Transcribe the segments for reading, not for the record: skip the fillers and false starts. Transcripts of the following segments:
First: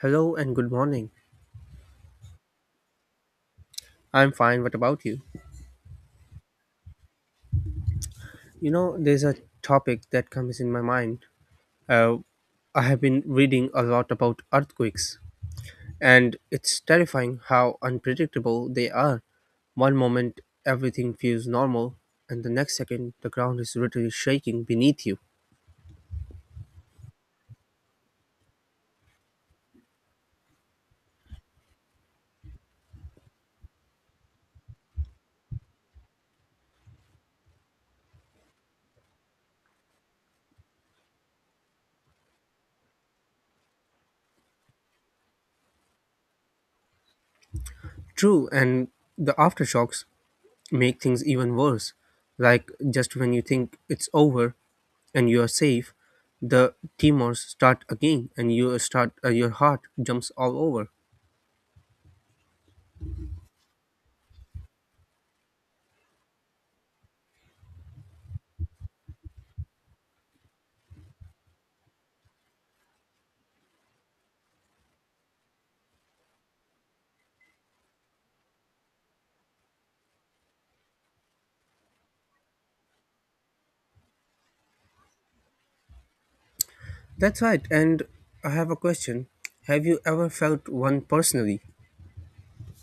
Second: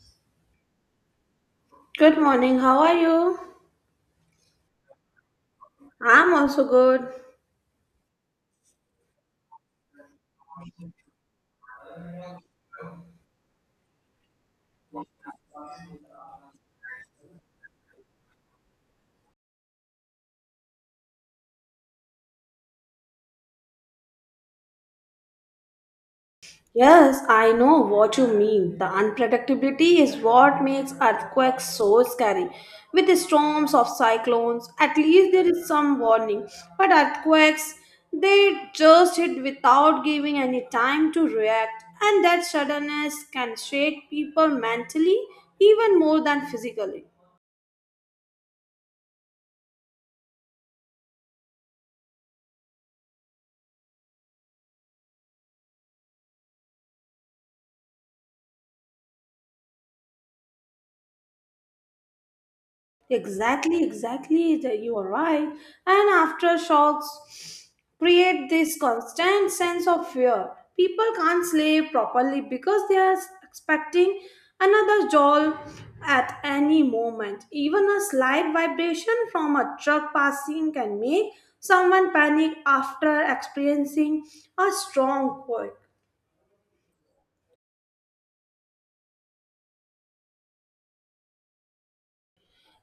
Hello and good morning. Good morning, how are you? I'm fine. What about you? I'm also good. You know, there's a topic that comes in my mind. Uh, I have been reading a lot about earthquakes, and it's terrifying how unpredictable they are. One moment, everything feels normal, and the next second, the ground is literally shaking beneath you. Yes, I know what you mean. The unpredictability is what makes earthquakes so scary. With the storms of cyclones, at least there is some warning. But earthquakes, they just hit without giving any time to react, and that suddenness can shake people mentally even more than physically. True, and the aftershocks make things even worse. Like just when you think it's over and you are safe, the Timors start again, and you start your heart jumps all over. Exactly, exactly. You are right. And aftershocks create this constant sense of fear. People can't sleep properly because they are expecting another jolt at any moment. Even a slight vibration from a truck passing can make someone panic after experiencing a strong quake. That's right. And I have a question. Have you ever felt one personally?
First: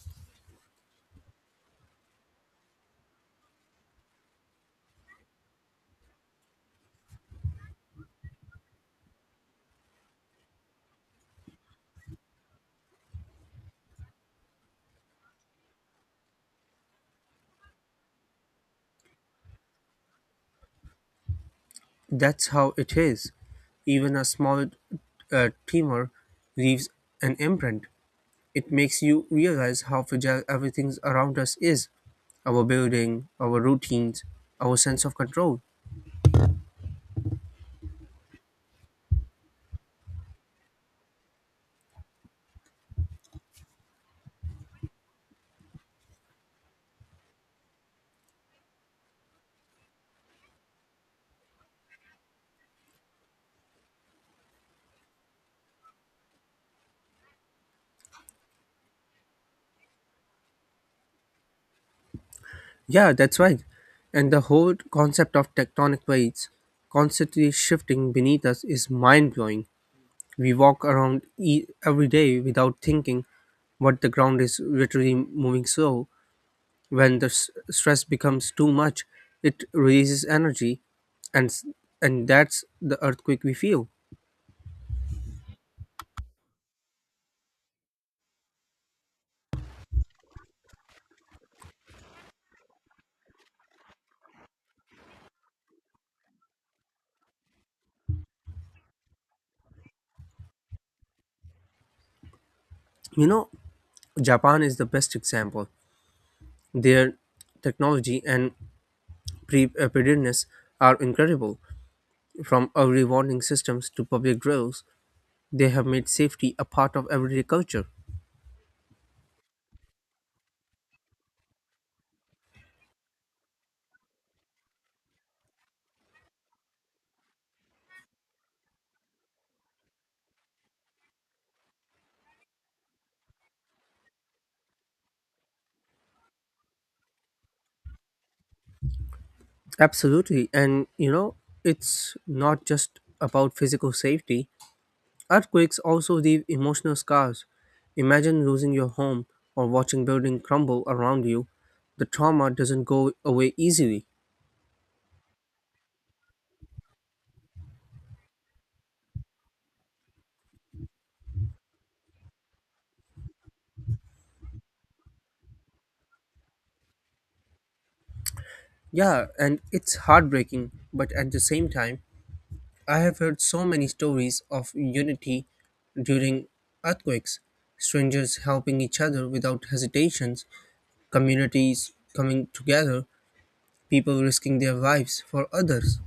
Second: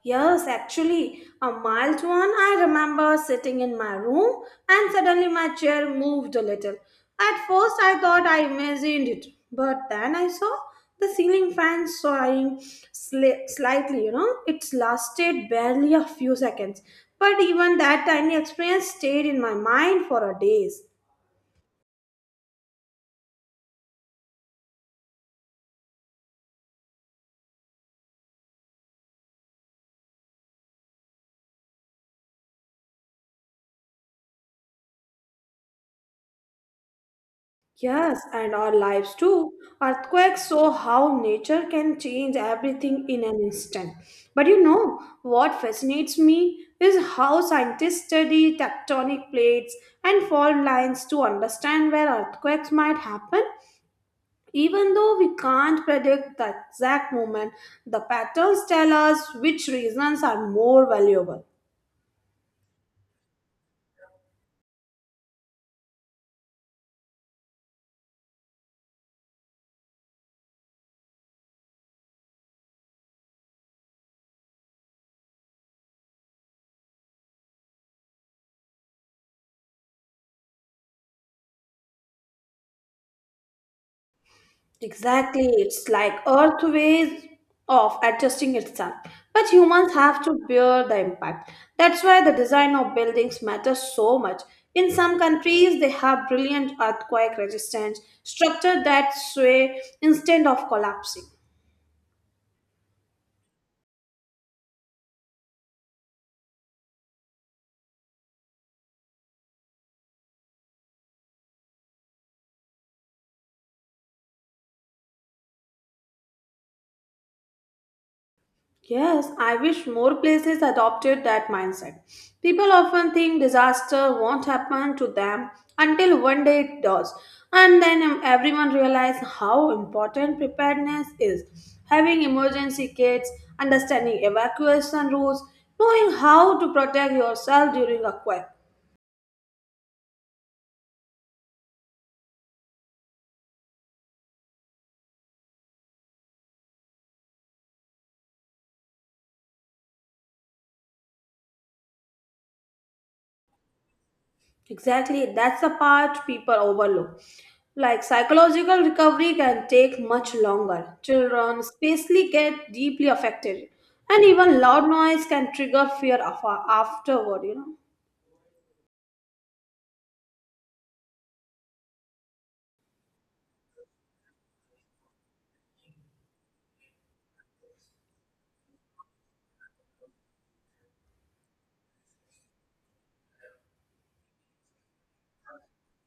Yes, actually, a mild one. I remember sitting in my room and suddenly my chair moved a little. At first, I thought I imagined it, but then I saw the ceiling fan soaring slightly. It lasted barely a few seconds, but even that tiny experience stayed in my mind for a days. That's how it is. Even a small tremor leaves an imprint. It makes you realize how fragile everything around us is, our building, our routines, our sense of control. Yes, and our lives too. Earthquakes show how nature can change everything in an instant. But you know, what fascinates me is how scientists study tectonic plates and fault lines to understand where earthquakes might happen. Even though we can't predict the exact moment, the patterns tell us which reasons are more valuable. Yeah, that's right. And the whole concept of tectonic plates constantly shifting beneath us is mind blowing. We walk around every day without thinking, but the ground is literally moving slow. When the stress becomes too much, it releases energy, and s- and that's the earthquake we feel. Exactly, it's like Earth ways of adjusting itself. But humans have to bear the impact. That's why the design of buildings matters so much. In some countries, they have brilliant earthquake resistant structure that sway instead of collapsing. You know, Japan is the best example. Their technology and preparedness are incredible, from early warning systems to public drills they have made safety a part of everyday culture. Yes, I wish more places adopted that mindset. People often think disaster won't happen to them until one day it does. And then everyone realizes how important preparedness is. Having emergency kits, understanding evacuation rules, knowing how to protect yourself during a quake. Absolutely. And, you know, it's not just about physical safety. Earthquakes also leave emotional scars. Imagine losing your home or watching building crumble around you. The trauma doesn't go away easily. Exactly, that's the part people overlook. Like psychological recovery can take much longer. Children especially get deeply affected, and even loud noise can trigger fear afterward. Yeah, and it's heartbreaking, but at the same time, I have heard so many stories of unity during earthquakes, strangers helping each other without hesitations, communities coming together, people risking their lives for others.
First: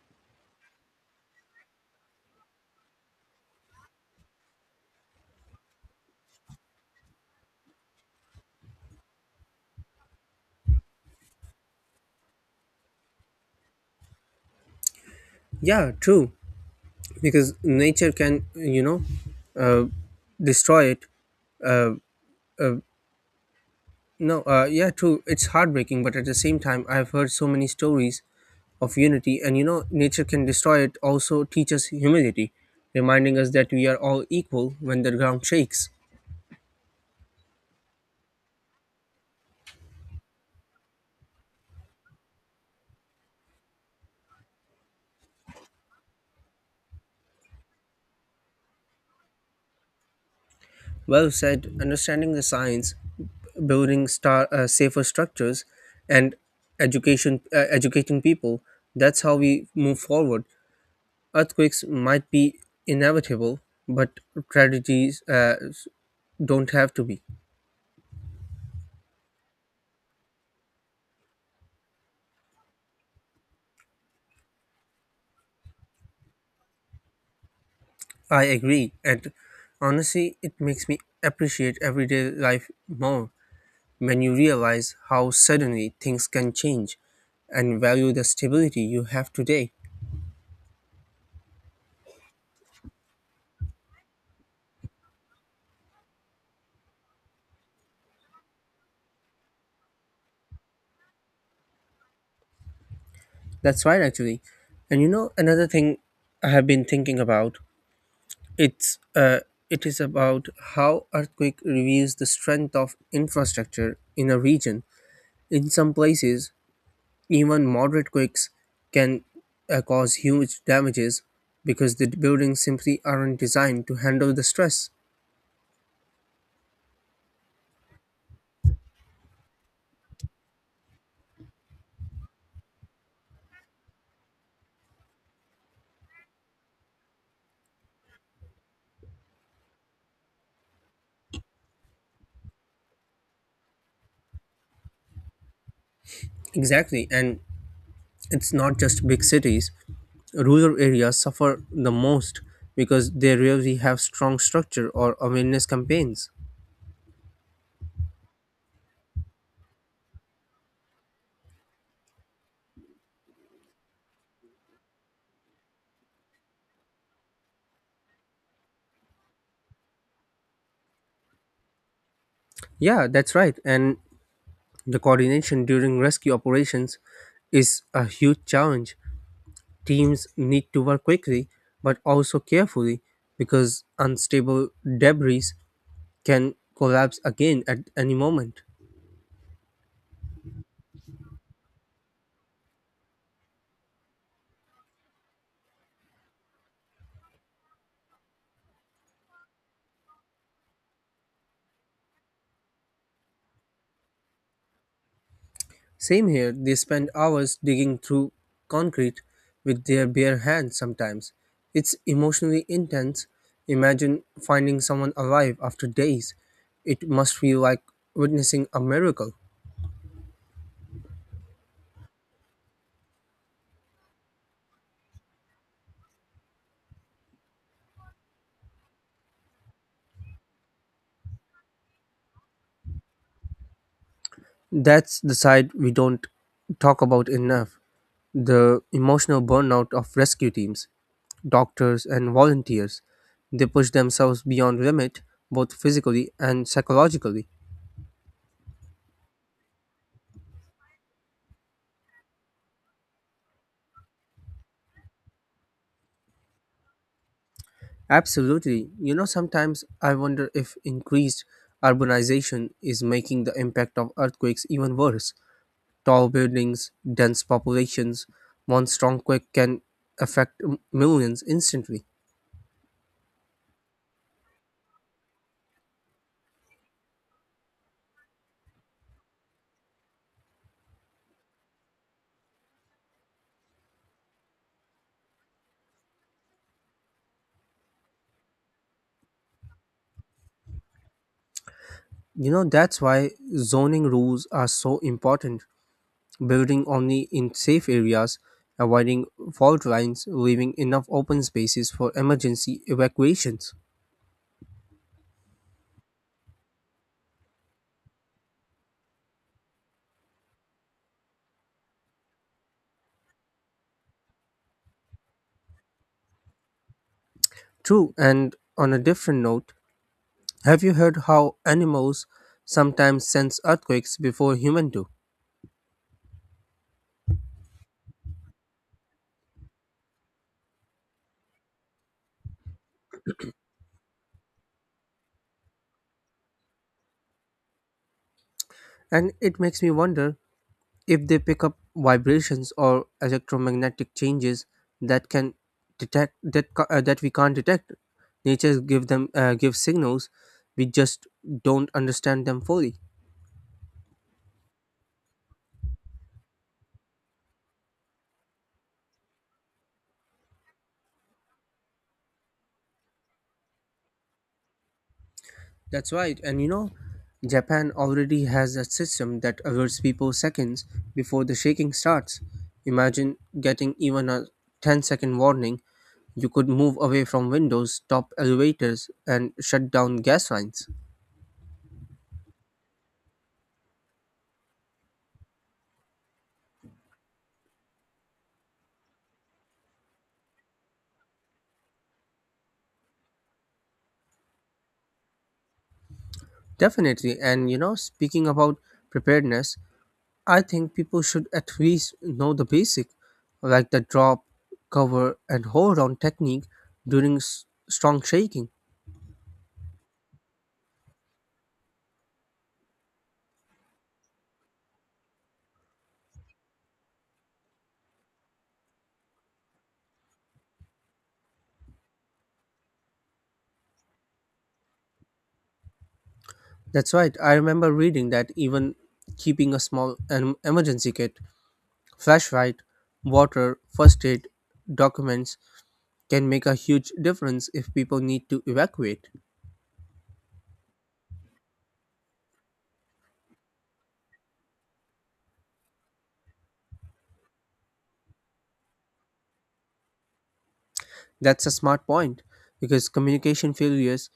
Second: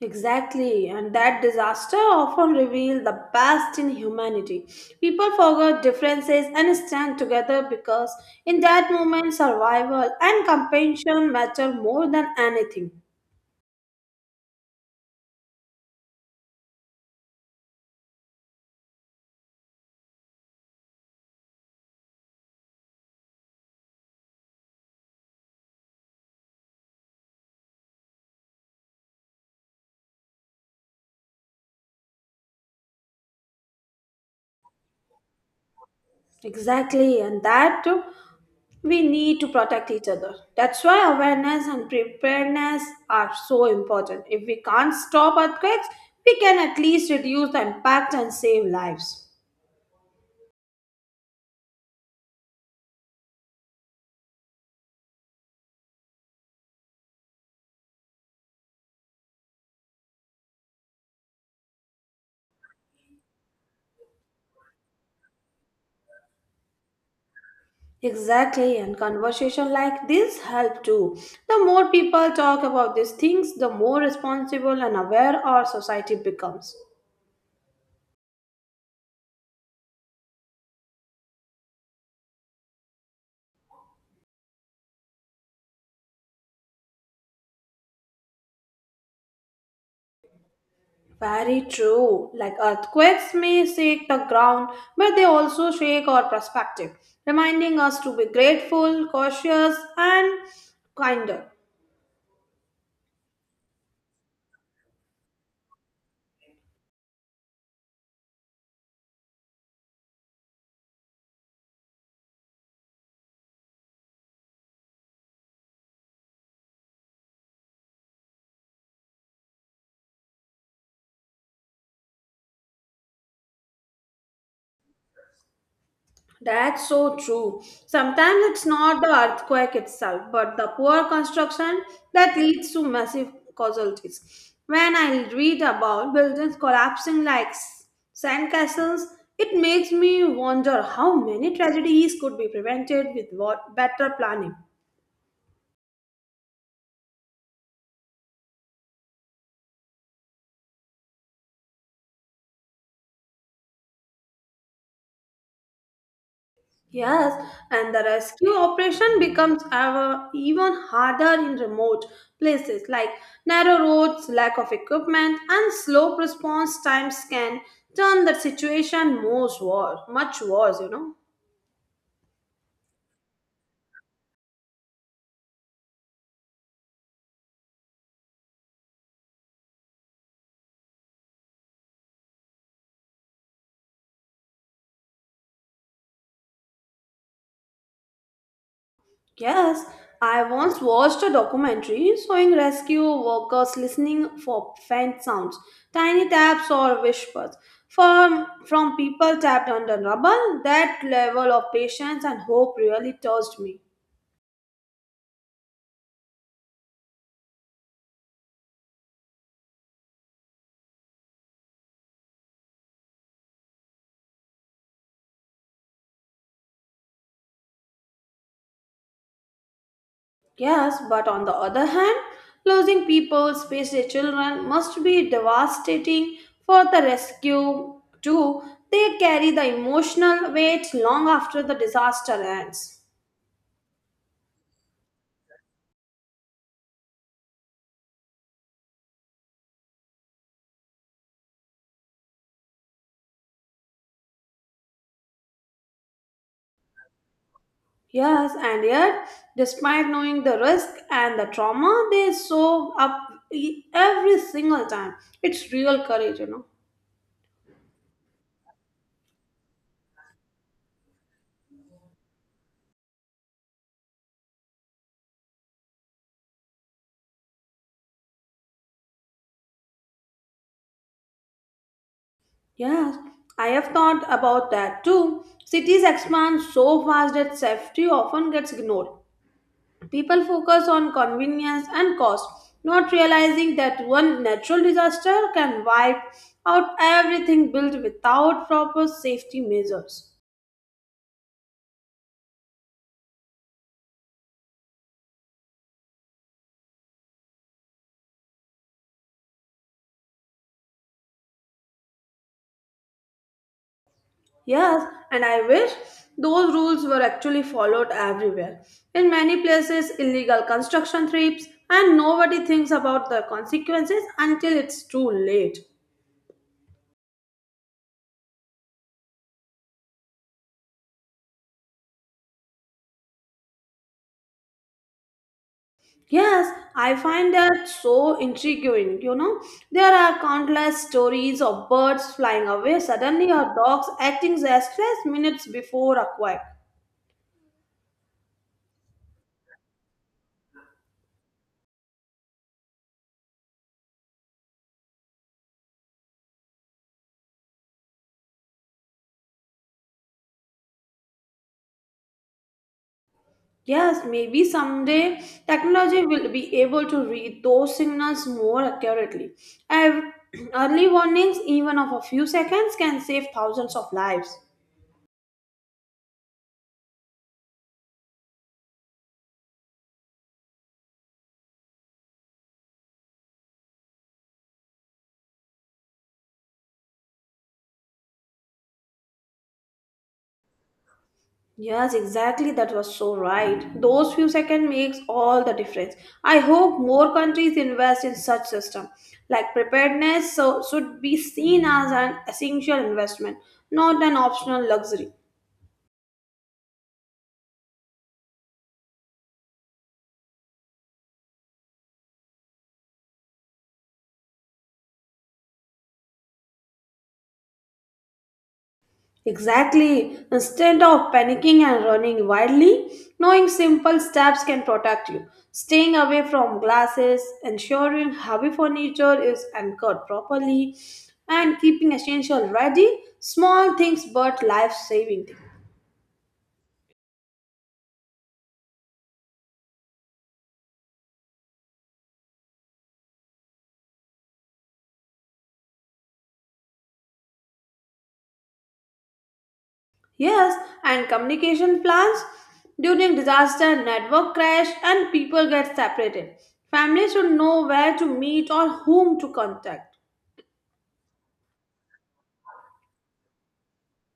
Exactly, and that disaster often reveals the best in humanity. People forget differences and stand together because, in that moment, survival and compassion matter more than anything. Yeah, true. Because nature can, uh, destroy it. No, yeah, true. It's heartbreaking, but at the same time, I've heard so many stories of unity, and nature can destroy it. Also, teach us humility, reminding us that we are all equal when the ground shakes. Exactly, and that too, we need to protect each other. That's why awareness and preparedness are so important. If we can't stop earthquakes, we can at least reduce the impact and save lives. Well said. Understanding the science, building safer structures, and education educating people. That's how we move forward. Earthquakes might be inevitable, but tragedies don't have to be. Exactly, and conversation like this help too. The more people talk about these things, the more responsible and aware our society becomes. I agree, and honestly, it makes me appreciate everyday life more when you realize how suddenly things can change, and value the stability you have today. Very true. Like earthquakes may shake the ground, but they also shake our perspective, reminding us to be grateful, cautious, and kinder. That's right, actually. And you know, another thing I have been thinking about it's uh, it is about how earthquake reveals the strength of infrastructure in a region. In some places, even moderate quakes can cause huge damages because the buildings simply aren't designed to handle the stress. That's so true. Sometimes it's not the earthquake itself, but the poor construction that leads to massive casualties. When I read about buildings collapsing like sandcastles, it makes me wonder how many tragedies could be prevented with what better planning. Exactly, and it's not just big cities. Rural areas suffer the most because they rarely have strong structure or awareness campaigns. Yes, and the rescue operation becomes ever even harder in remote places like narrow roads, lack of equipment, and slow response times can turn the situation most worse, much worse. Yeah, that's right. And the coordination during rescue operations is a huge challenge. Teams need to work quickly but also carefully because unstable debris can collapse again at any moment. Yes, I once watched a documentary showing rescue workers listening for faint sounds, tiny taps or whispers from people trapped under rubble. That level of patience and hope really touched me. Same here, they spend hours digging through concrete with their bare hands sometimes. It's emotionally intense. Imagine finding someone alive after days. It must feel like witnessing a miracle. Yes, but on the other hand, losing people, especially children, must be devastating for the rescue too. They carry the emotional weight long after the disaster ends. That's the side we don't talk about enough, the emotional burnout of rescue teams, doctors, and volunteers. They push themselves beyond limit, both physically and psychologically. Yes, and yet, despite knowing the risk and the trauma, they show up every single time. It's real courage. Absolutely. You know, sometimes I wonder if increased urbanization is making the impact of earthquakes even worse. Tall buildings, dense populations, one strong quake can affect millions instantly. Yes, I have thought about that too. Cities expand so fast that safety often gets ignored. People focus on convenience and cost, not realizing that one natural disaster can wipe out everything built without proper safety measures. You know, that's why zoning rules are so important. Building only in safe areas, avoiding fault lines, leaving enough open spaces for emergency evacuations. Yes, and I wish those rules were actually followed everywhere. In many places, illegal construction trips, and nobody thinks about the consequences until it's too late. True, and on a different note, have you heard how animals sometimes sense earthquakes before humans do? Yes, I find that so intriguing. You know, there are countless stories of birds flying away suddenly or dogs acting restless minutes before a quack. And it makes me wonder if they pick up vibrations or electromagnetic changes that can detect that we can't detect. Nature give them give signals we just don't understand them fully. Yes, maybe someday technology will be able to read those signals more accurately. Ev- Early warnings, even of a few seconds, can save thousands of lives. That's right. And you know, Japan already has a system that alerts people seconds before the shaking starts. Imagine getting even a ten-second warning. You could move away from windows, stop elevators, and shut down gas lines. Yes, exactly. That was so right. Those few seconds makes all the difference. I hope more countries invest in such system. Like preparedness so, should be seen as an essential investment, not an optional luxury. Definitely. And you know, speaking about preparedness, I think people should at least know the basic, like the drop, cover, and hold on technique during strong shaking. Exactly. Instead of panicking and running wildly, knowing simple steps can protect you. Staying away from glasses, ensuring heavy furniture is anchored properly, and keeping essential ready, small things but life-saving things. That's right. I remember reading that even keeping a small emergency kit, flashlight, water, first aid, documents can make a huge difference if people need to evacuate. Yes, and communication plans during disaster, network crash, and people get separated. Families should know where to meet or whom to contact. That's a smart point because communication failures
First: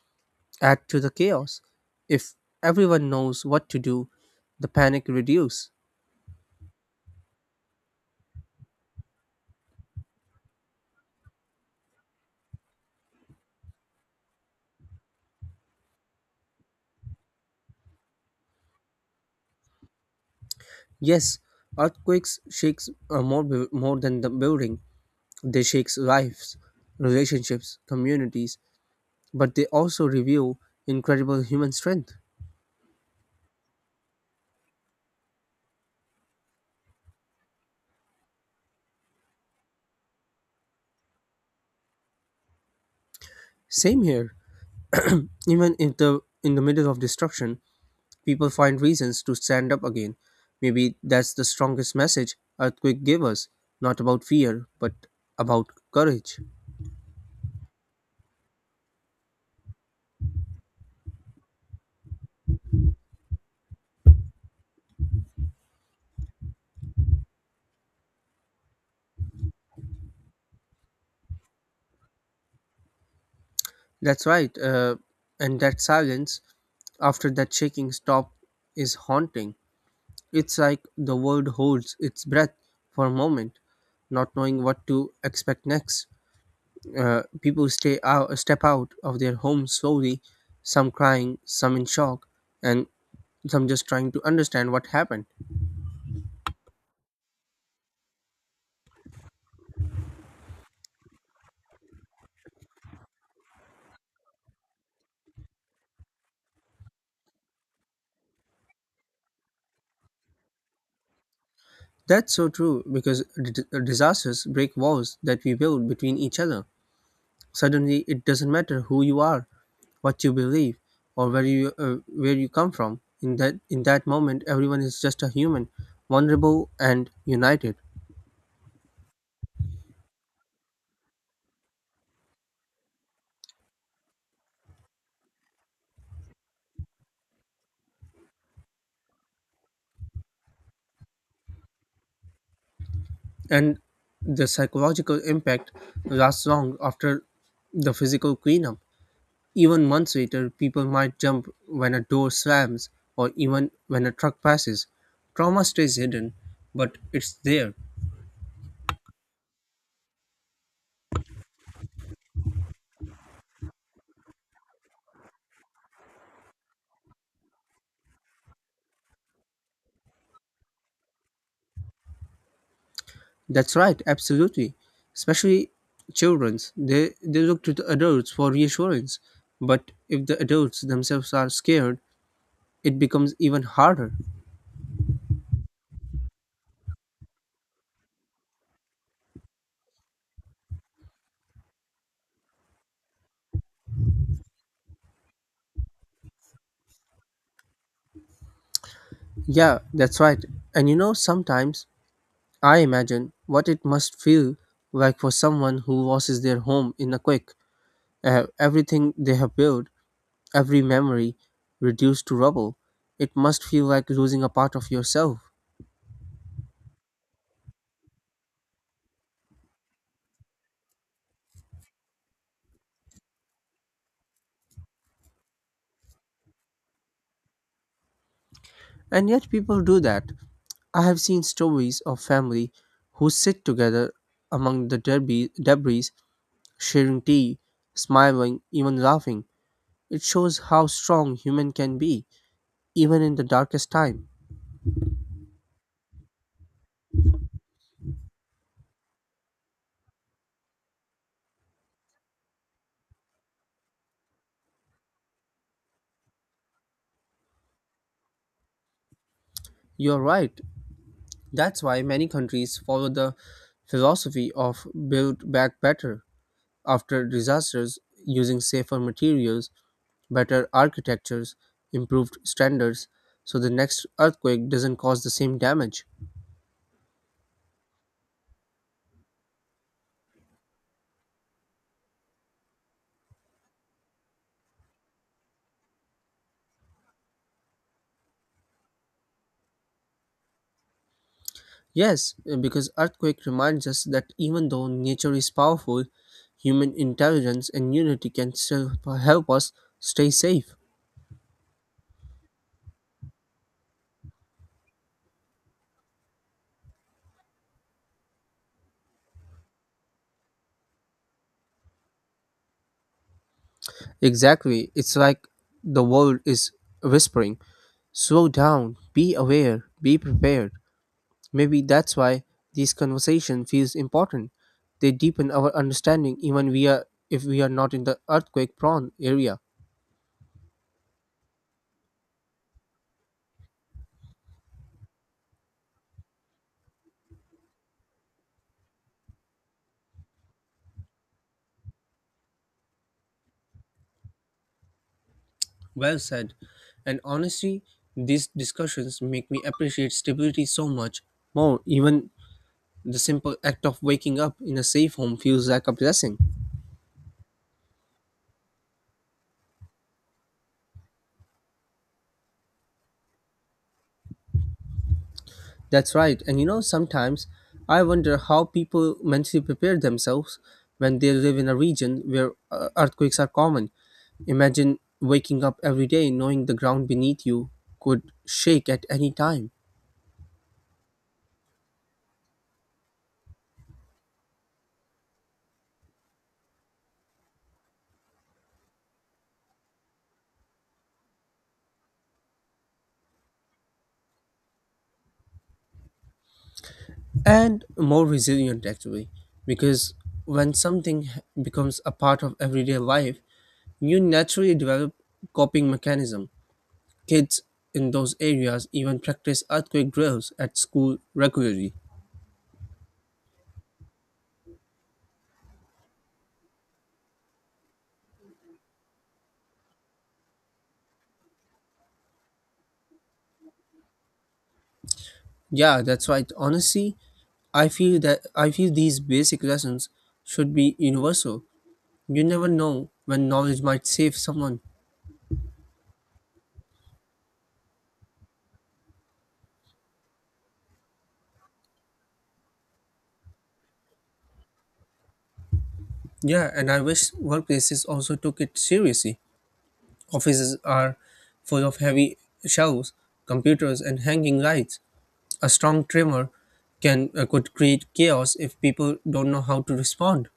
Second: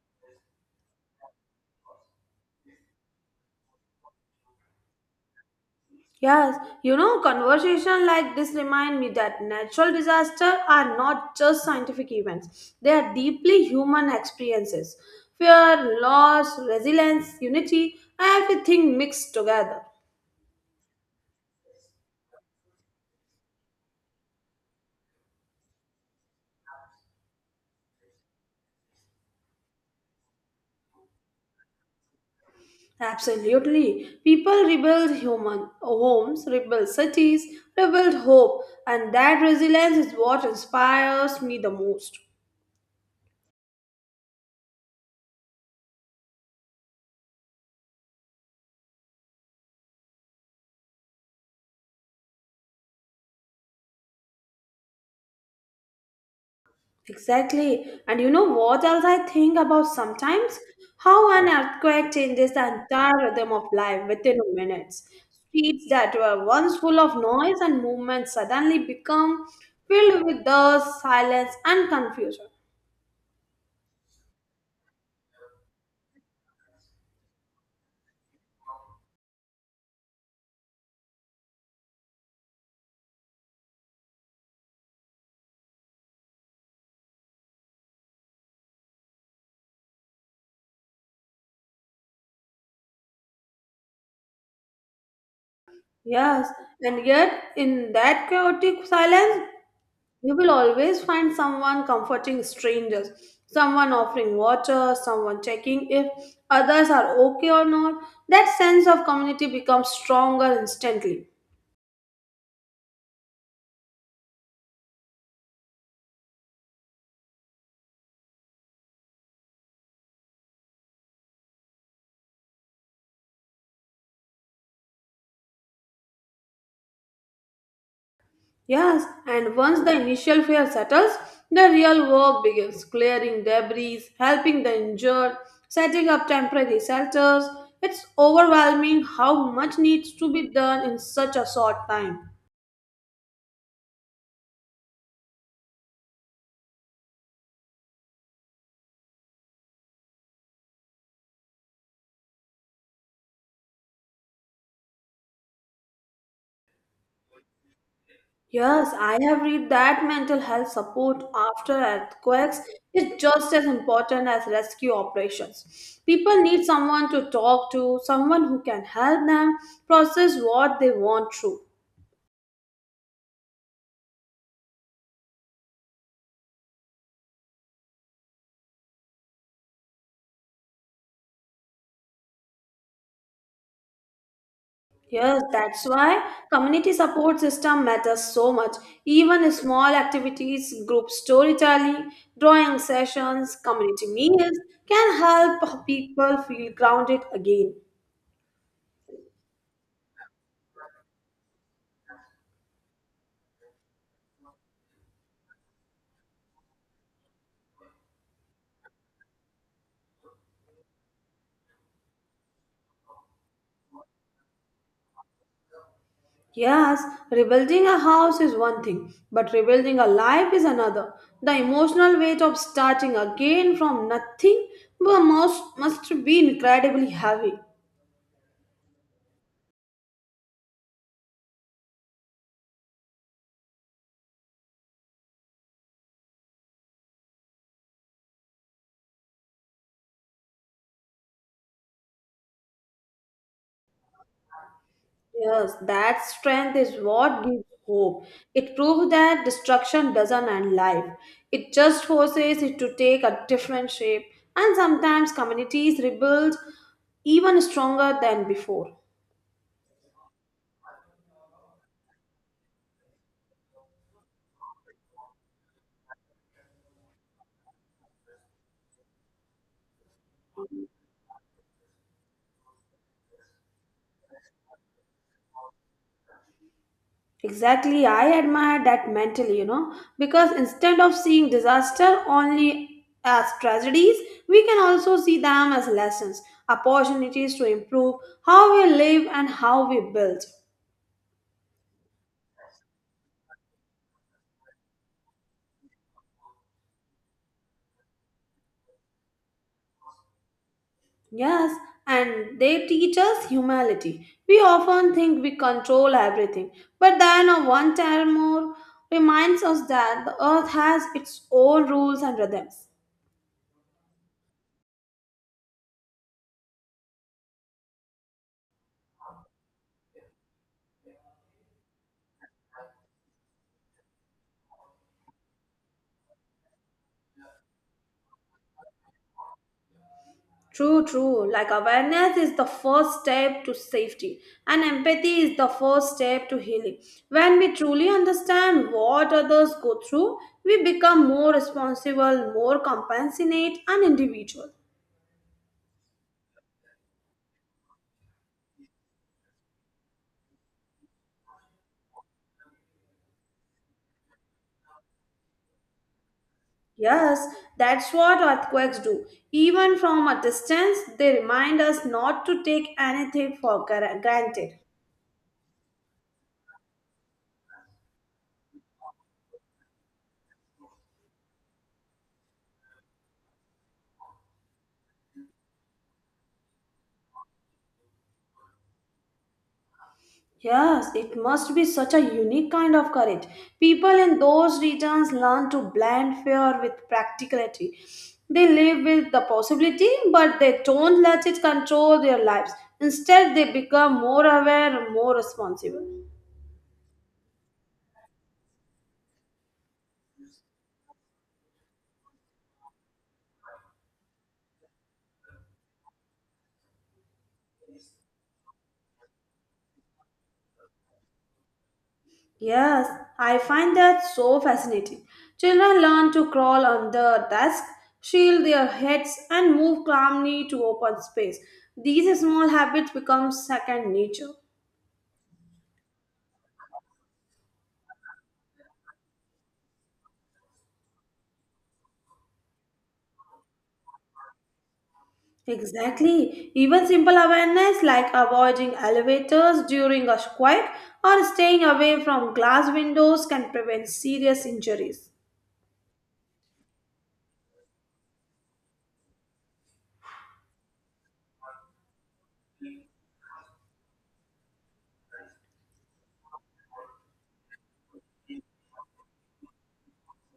add to the chaos. If everyone knows what to do, the panic reduce. Yes, you know, conversation like this remind me that natural disasters are not just scientific events. They are deeply human experiences. Fear, loss, resilience, unity, everything mixed together. Yes, earthquakes shakes more more than the building. They shakes lives, relationships, communities, but they also reveal incredible human strength. Absolutely. People rebuild human homes, rebuild cities, rebuild hope, and that resilience is what inspires me the most. Same here. Even in the middle of destruction, people find reasons to stand up again. Maybe that's the strongest message earthquake gave us, not about fear, but about courage. Exactly. And you know what else I think about sometimes? How an earthquake changes the entire rhythm of life within minutes. Streets that were once full of noise and movement suddenly become filled with dust, silence, and confusion. That's right. And that silence after that shaking stop is haunting. It's like the world holds its breath for a moment, not knowing what to expect next. People stay out, step out of their homes slowly, some crying, some in shock, and some just trying to understand what happened. Yes, and yet in that chaotic silence, you will always find someone comforting strangers, someone offering water, someone checking if others are okay or not. That sense of community becomes stronger instantly. That's so true because disasters break walls that we build between each other. Suddenly, it doesn't matter who you are, what you believe, or where you come from. In that moment, everyone is just a human, vulnerable and united. Yes, and once the initial fear settles, the real work begins clearing debris, helping the injured, setting up temporary shelters. It's overwhelming how much needs to be done in such a short time. And the psychological impact lasts long after the physical cleanup. Even months later, people might jump when a door slams or even when a truck passes. Trauma stays hidden, but it's there. Yes, I have read that mental health support after earthquakes is just as important as rescue operations. People need someone to talk to, someone who can help them process what they want through. That's right, absolutely. Especially children's. They look to the adults for reassurance. But if the adults themselves are scared, it becomes even harder. Yes, that's why community support system matters so much. Even small activities, group storytelling, drawing sessions, community meals can help people feel grounded again. Yeah, that's right. And you know, sometimes I imagine what it must feel like for someone who loses their home in a quake. Everything they have built, every memory reduced to rubble. It must feel like losing a part of yourself. Yes, rebuilding a house is one thing, but rebuilding a life is another. The emotional weight of starting again from nothing must be incredibly heavy. And yet people do that. I have seen stories of family who sit together among the debris sharing tea, smiling, even laughing. It shows how strong human can be, even in the darkest time. Yes, that strength is what gives hope. It proves that destruction doesn't end life, it just forces it to take a different shape, and sometimes communities rebuild even stronger than before. You're right. That's why many countries follow the philosophy of build back better after disasters using safer materials, better architectures, improved standards, so the next earthquake doesn't cause the same damage. Exactly, I admire that mentally, because instead of seeing disaster only as tragedies, we can also see them as lessons, opportunities to improve how we live and how we build. Yes, because earthquake reminds us that even though nature is powerful, human intelligence and unity can still help us stay safe. Yes, and they teach us humility. We often think we control everything, but then a one terror more reminds us that the earth has its own rules and rhythms. Exactly. It's like the world is whispering, slow down, be aware, be prepared. Maybe that's why this conversation feels important. They deepen our understanding even we are if we are not in the earthquake prone area. True, true. Like awareness is the first step to safety, and empathy is the first step to healing. When we truly understand what others go through, we become more responsible, more compassionate, and individual. Well said. And honestly, these discussions make me appreciate stability so much more. Even the simple act of waking up in a safe home feels like a blessing. Yes, that's what earthquakes do. Even from a distance, they remind us not to take anything for granted. That's right. And you know, sometimes I wonder how people mentally prepare themselves when they live in a region where earthquakes are common. Imagine waking up every day knowing the ground beneath you could shake at any time. Yes, it must be such a unique kind of courage. People in those regions learn to blend fear with practicality. They live with the possibility, but they don't let it control their lives. Instead, they become more aware, more responsible. And more resilient actually, because when something becomes a part of everyday life, you naturally develop coping mechanism. Kids in those areas even practice earthquake drills at school regularly. Yes, I find that so fascinating. Children learn to crawl under desks, shield their heads, and move calmly to open space. These small habits become second nature. Yeah, that's right. Honestly, I feel these basic lessons should be universal. You never know when knowledge might save someone. Exactly. Even simple awareness like avoiding elevators during a quake or staying away from glass windows can prevent serious injuries. Yeah, and I wish workplaces also took it seriously. Offices are full of heavy shelves, computers, and hanging lights. A strong tremor can could create chaos if people don't know how to respond.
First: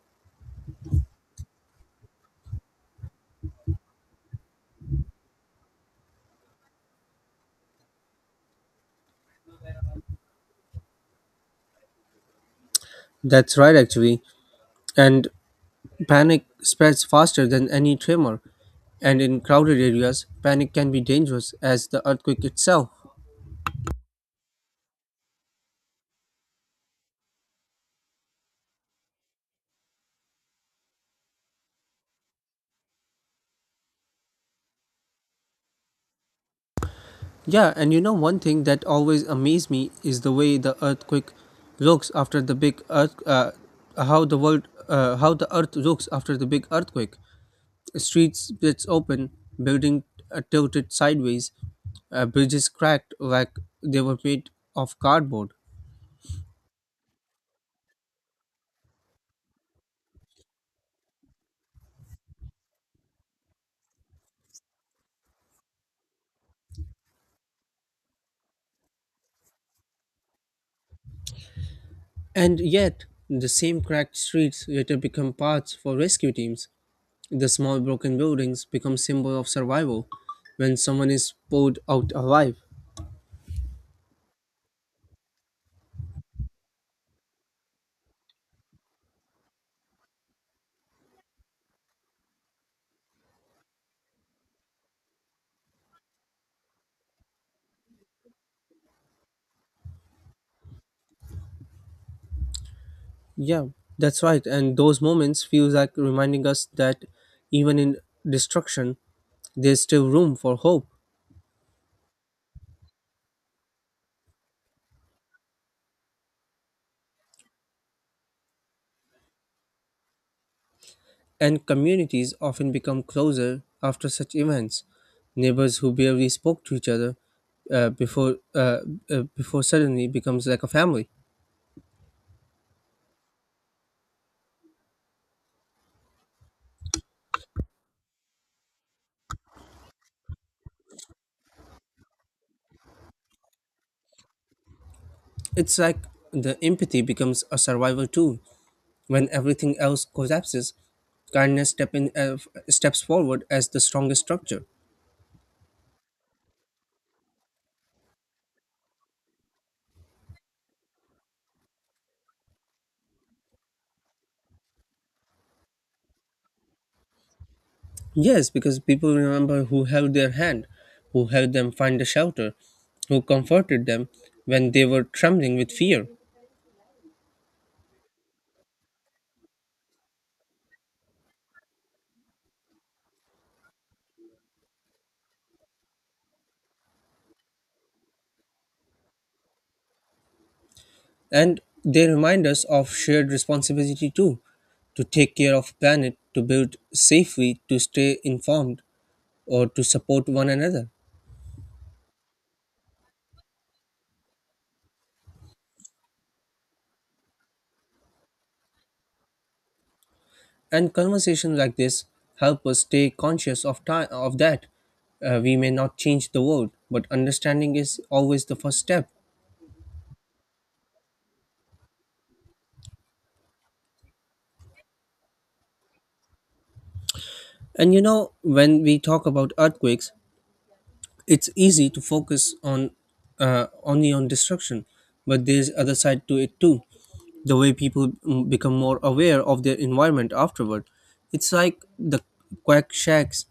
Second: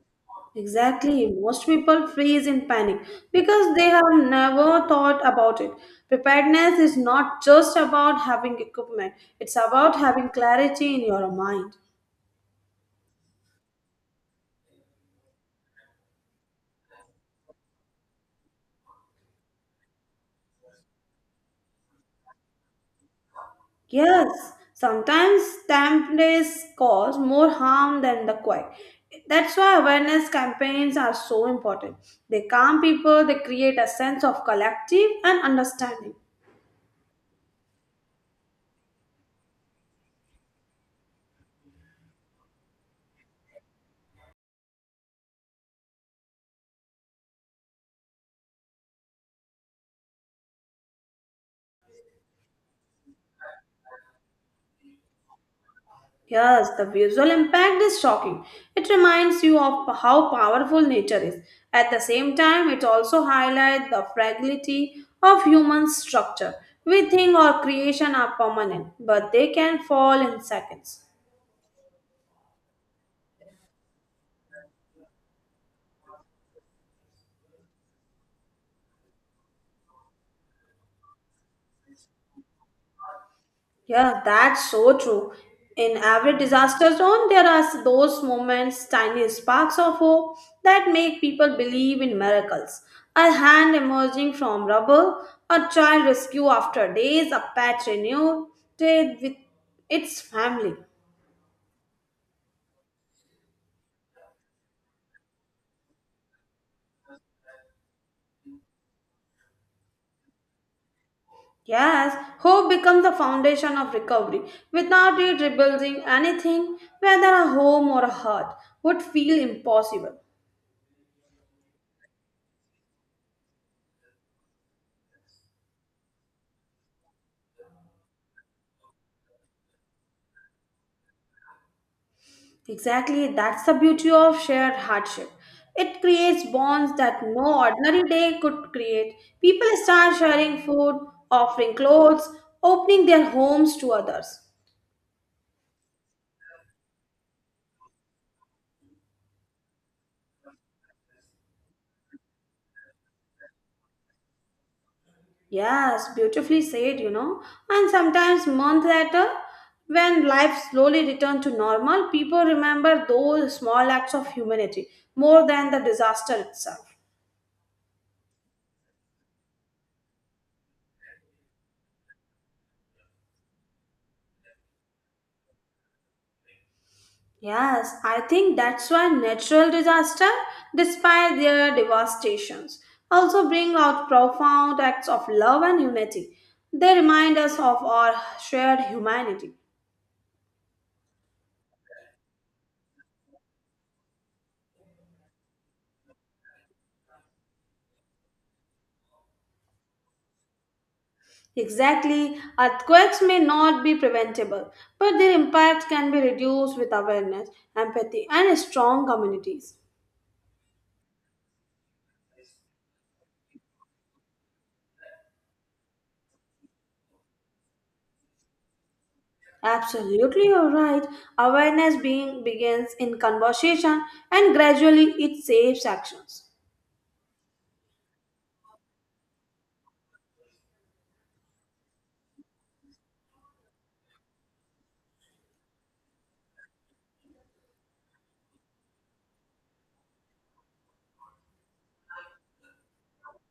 Exactly. Most people freeze in panic because they have never thought about it. Preparedness is not just about having equipment, it's about having clarity in your mind. That's right, actually. And panic spreads faster than any tremor. And in crowded areas, panic can be dangerous as the earthquake itself. Yes, sometimes dampness cause more harm than the quiet. That's why awareness campaigns are so important. They calm people, they create a sense of collective and understanding. Yeah, and you know, one thing that always amazed me is the way the earthquake looks after the big earth, how the world, how the earth looks after the big earthquake. The street splits open, building tilted sideways, bridges cracked like they were made of cardboard. Yes, the visual impact is shocking. It reminds you of how powerful nature is. At the same time, it also highlights the fragility of human structure. We think our creation are permanent, but they can fall in seconds. And yet, the same cracked streets later become paths for rescue teams. The small broken buildings become symbol of survival when someone is pulled out alive. Yeah, that's so true. In every disaster zone, there are those moments, tiny sparks of hope that make people believe in miracles. A hand emerging from rubble, a child rescued after days, a pet renewed with its family. Yeah, that's right. And those moments feels like reminding us that even in destruction, there's still room for hope. Yes, hope becomes the foundation of recovery. Without it, rebuilding anything, whether a home or a heart, would feel impossible. And communities often become closer after such events. Neighbors who barely spoke to each other uh, before uh, before suddenly becomes like a family. Exactly, that's the beauty of shared hardship. It creates bonds that no ordinary day could create. People start sharing food, offering clothes, opening their homes to others. It's like the empathy becomes a survival tool when everything else collapses. Kindness steps forward as the strongest structure. Yes, beautifully said. And sometimes months later, when life slowly returns to normal, people remember those small acts of humanity more than the disaster itself. Yes, because people remember who held their hand, who helped them find a shelter, who comforted them when they were trembling with fear. Yes, I think that's why natural disaster, despite their devastations, also bring out profound acts of love and unity. They remind us of our shared humanity. And they remind us of shared responsibility too, to take care of planet, to build safely, to stay informed, or to support one another. Exactly, earthquakes may not be preventable, but their impact can be reduced with awareness, empathy, and strong communities. And conversations like this help us stay conscious of time of that. We may not change the world, but understanding is always the first step. Absolutely, you're right. Awareness being begins in conversation and gradually it saves actions. And you know, when we talk about earthquakes, it's easy to focus on only on destruction, but there's other side to it too, the way people become more aware of their environment afterward. It's like the quack shacks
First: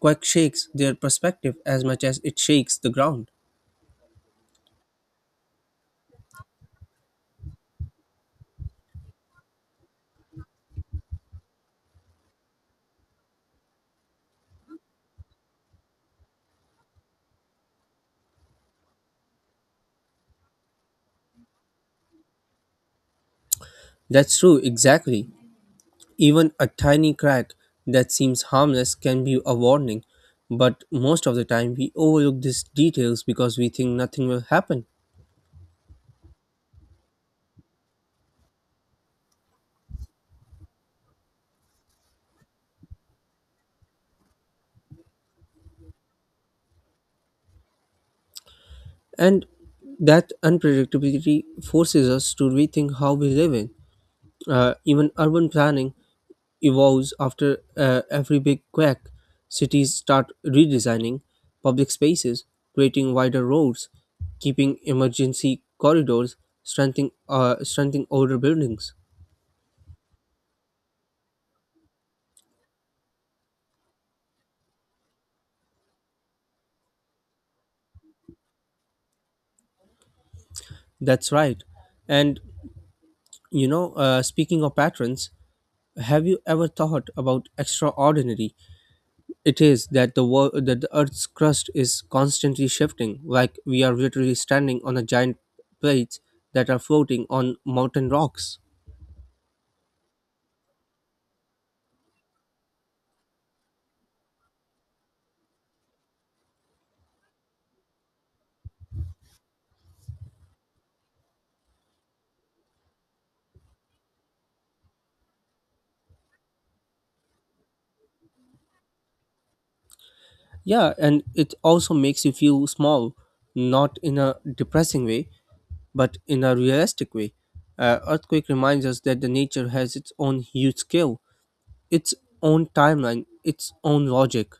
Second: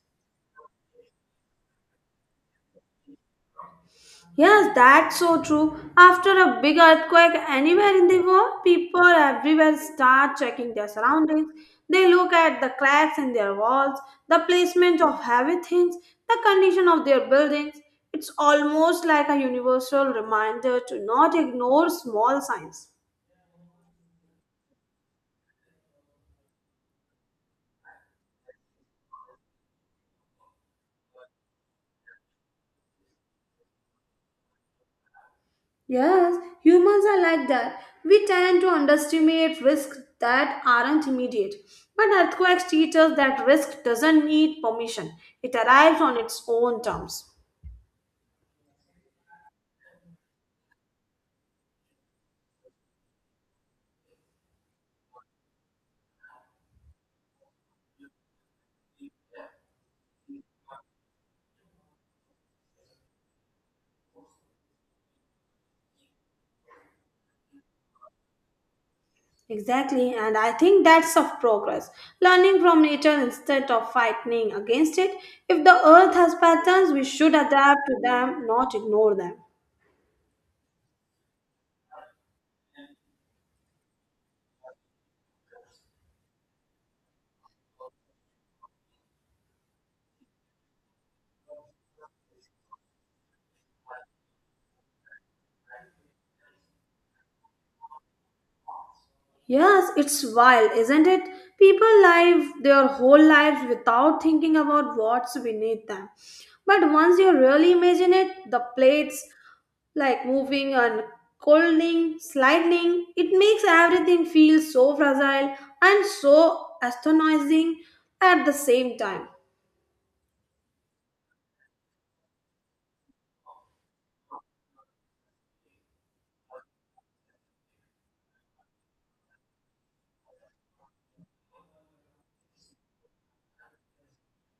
quack shakes their perspective as much as it shakes the ground. Yes, that's so true. After a big earthquake anywhere in the world, people everywhere start checking their surroundings. They look at the cracks in their walls, the placement of heavy things, the condition of their buildings. It's almost like a universal reminder to not ignore small signs. That's true, exactly. Even a tiny crack that seems harmless can be a warning, but most of the time we overlook these details because we think nothing will happen. Yes, humans are like that. We tend to underestimate risks that aren't immediate. But earthquakes teach us that risk doesn't need permission, it arrives on its own terms. And that unpredictability forces us to rethink how we live in. Even urban planning evolves after every big quake. Cities start redesigning public spaces, creating wider roads, keeping emergency corridors, strengthening older buildings. Exactly, and I think that's of progress. Learning from nature instead of fighting against it. If the earth has patterns, we should adapt to them, not ignore them. That's right. And you know, speaking of patterns, have you ever thought about extraordinary? It is that the world, that the Earth's crust is constantly shifting, like we are literally standing on a giant plates that are floating on mountain rocks. Yes, it's wild, isn't it? People live their whole lives without thinking about what's beneath them. But once you really imagine it, the plates like moving and colding, sliding, it makes everything feel so fragile and so astonishing at the same time. Yeah, and it also makes you feel small, not in a depressing way, but in a realistic way. Earthquake reminds us that the nature has its own huge scale, its own timeline, its own logic.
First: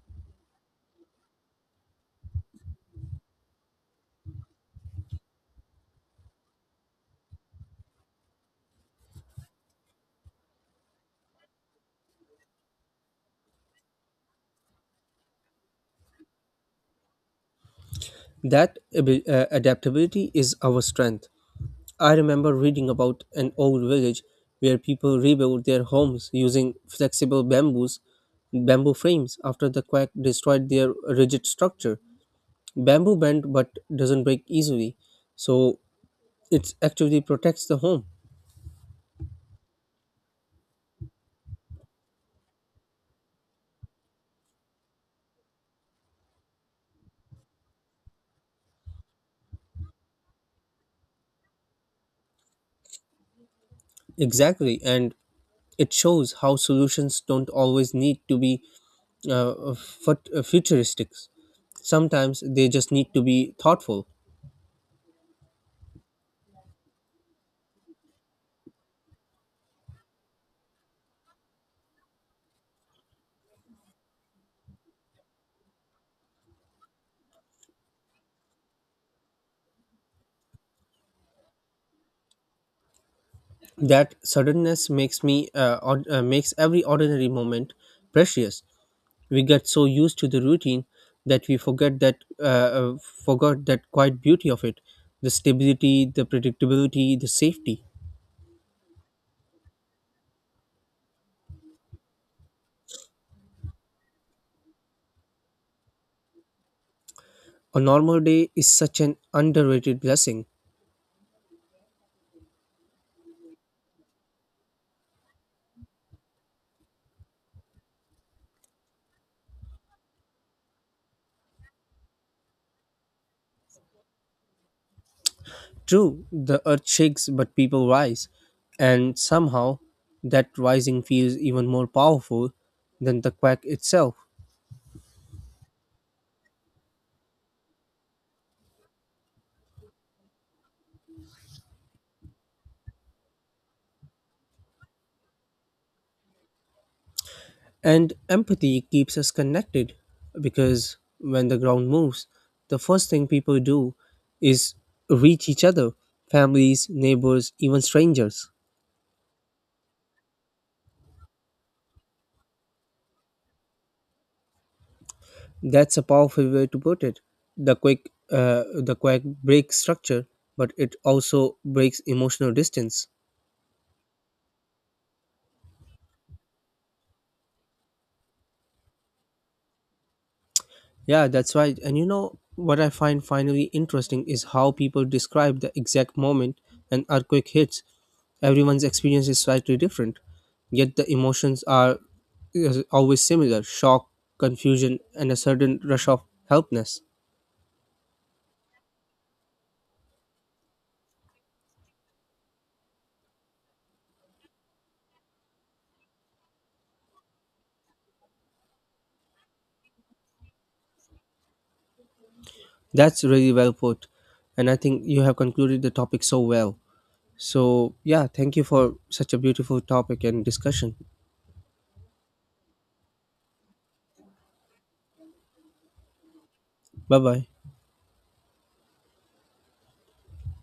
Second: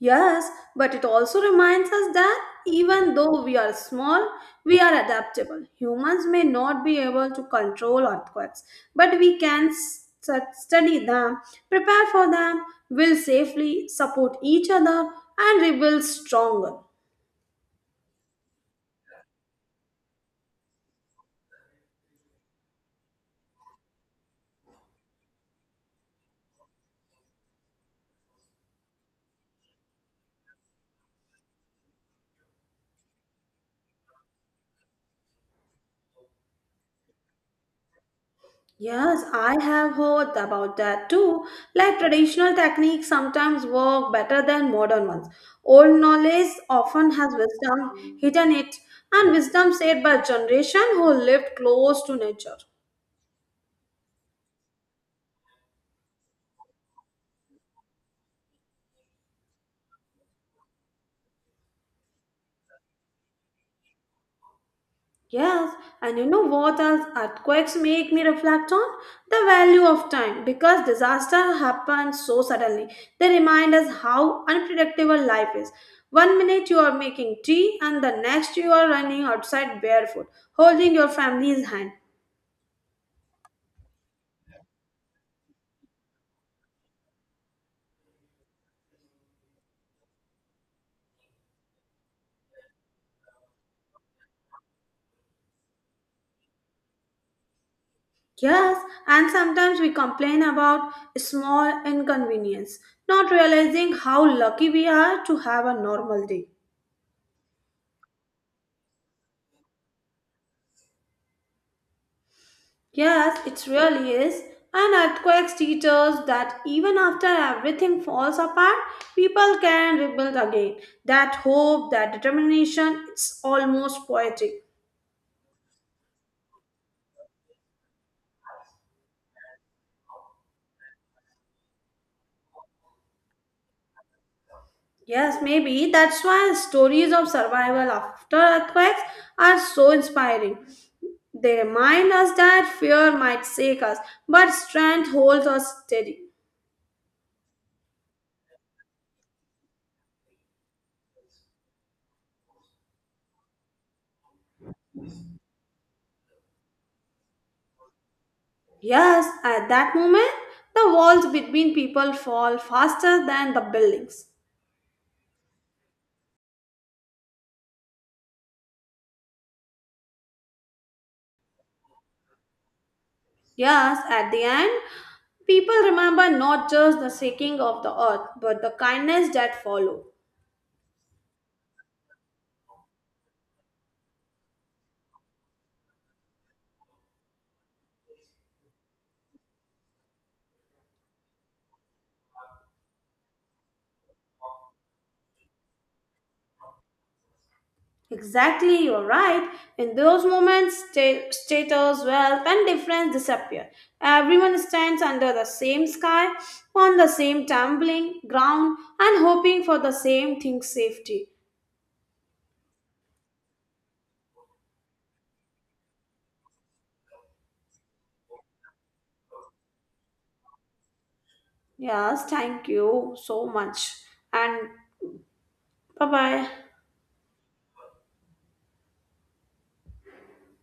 Yes, but it also reminds us that even though we are small, we are adaptable. Humans may not be able to control earthquakes, but we can study them, prepare for them, will safely support each other, and rebuild stronger. That adaptability is our strength. I remember reading about an old village where people rebuilt their homes using flexible bamboo frames after the quake destroyed their rigid structure. Bamboo bend but doesn't break easily, so it actually protects the home. Yes, I have heard about that too. Like traditional techniques sometimes work better than modern ones. Old knowledge often has wisdom hidden it, and wisdom said by generation who lived close to nature. Exactly, and it shows how solutions don't always need to be futuristic. Sometimes they just need to be thoughtful. Yes, and you know what else earthquakes make me reflect on? The value of time because disaster happens so suddenly. They remind us how unpredictable life is. One minute you are making tea, and the next you are running outside barefoot, holding your family's hand. That suddenness makes every ordinary moment precious. We get so used to the routine that we forget that uh, forgot that quiet beauty of it, the stability, the predictability, the safety. Yes, and sometimes we complain about small inconvenience, not realizing how lucky we are to have a normal day. A normal day is such an underrated blessing. Yes, it really is. And earthquakes teach us that even after everything falls apart, people can rebuild again. That hope, that determination, it's almost poetic. True, the earth shakes but people rise, and somehow that rising feels even more powerful than the quake itself. Yes, maybe that's why stories of survival after earthquakes are so inspiring. They remind us that fear might shake us, but strength holds us steady. And empathy keeps us connected because when the ground moves, the first thing people do is reach each other, families, neighbors, even strangers. Yes, at that moment, the walls between people fall faster than the buildings. That's a powerful way to put it. The quick breaks structure, but it also breaks emotional distance. Yes, at the end, people remember not just the shaking of the earth, but the kindness that follow. Yeah, that's right. And you know what I find finally interesting is how people describe the exact moment an earthquake hits. Everyone's experience is slightly different, yet the emotions are always similar, shock, confusion, and a certain rush of helplessness. Exactly, you're right. In those moments, status, wealth, and difference disappear. Everyone stands under the same sky, on the same tumbling ground, and hoping for the same thing safety. That's really well put. And I think you have concluded the topic so well. So, yeah, thank you for such a beautiful topic and discussion. Yes, thank you so much. And bye bye. Bye bye.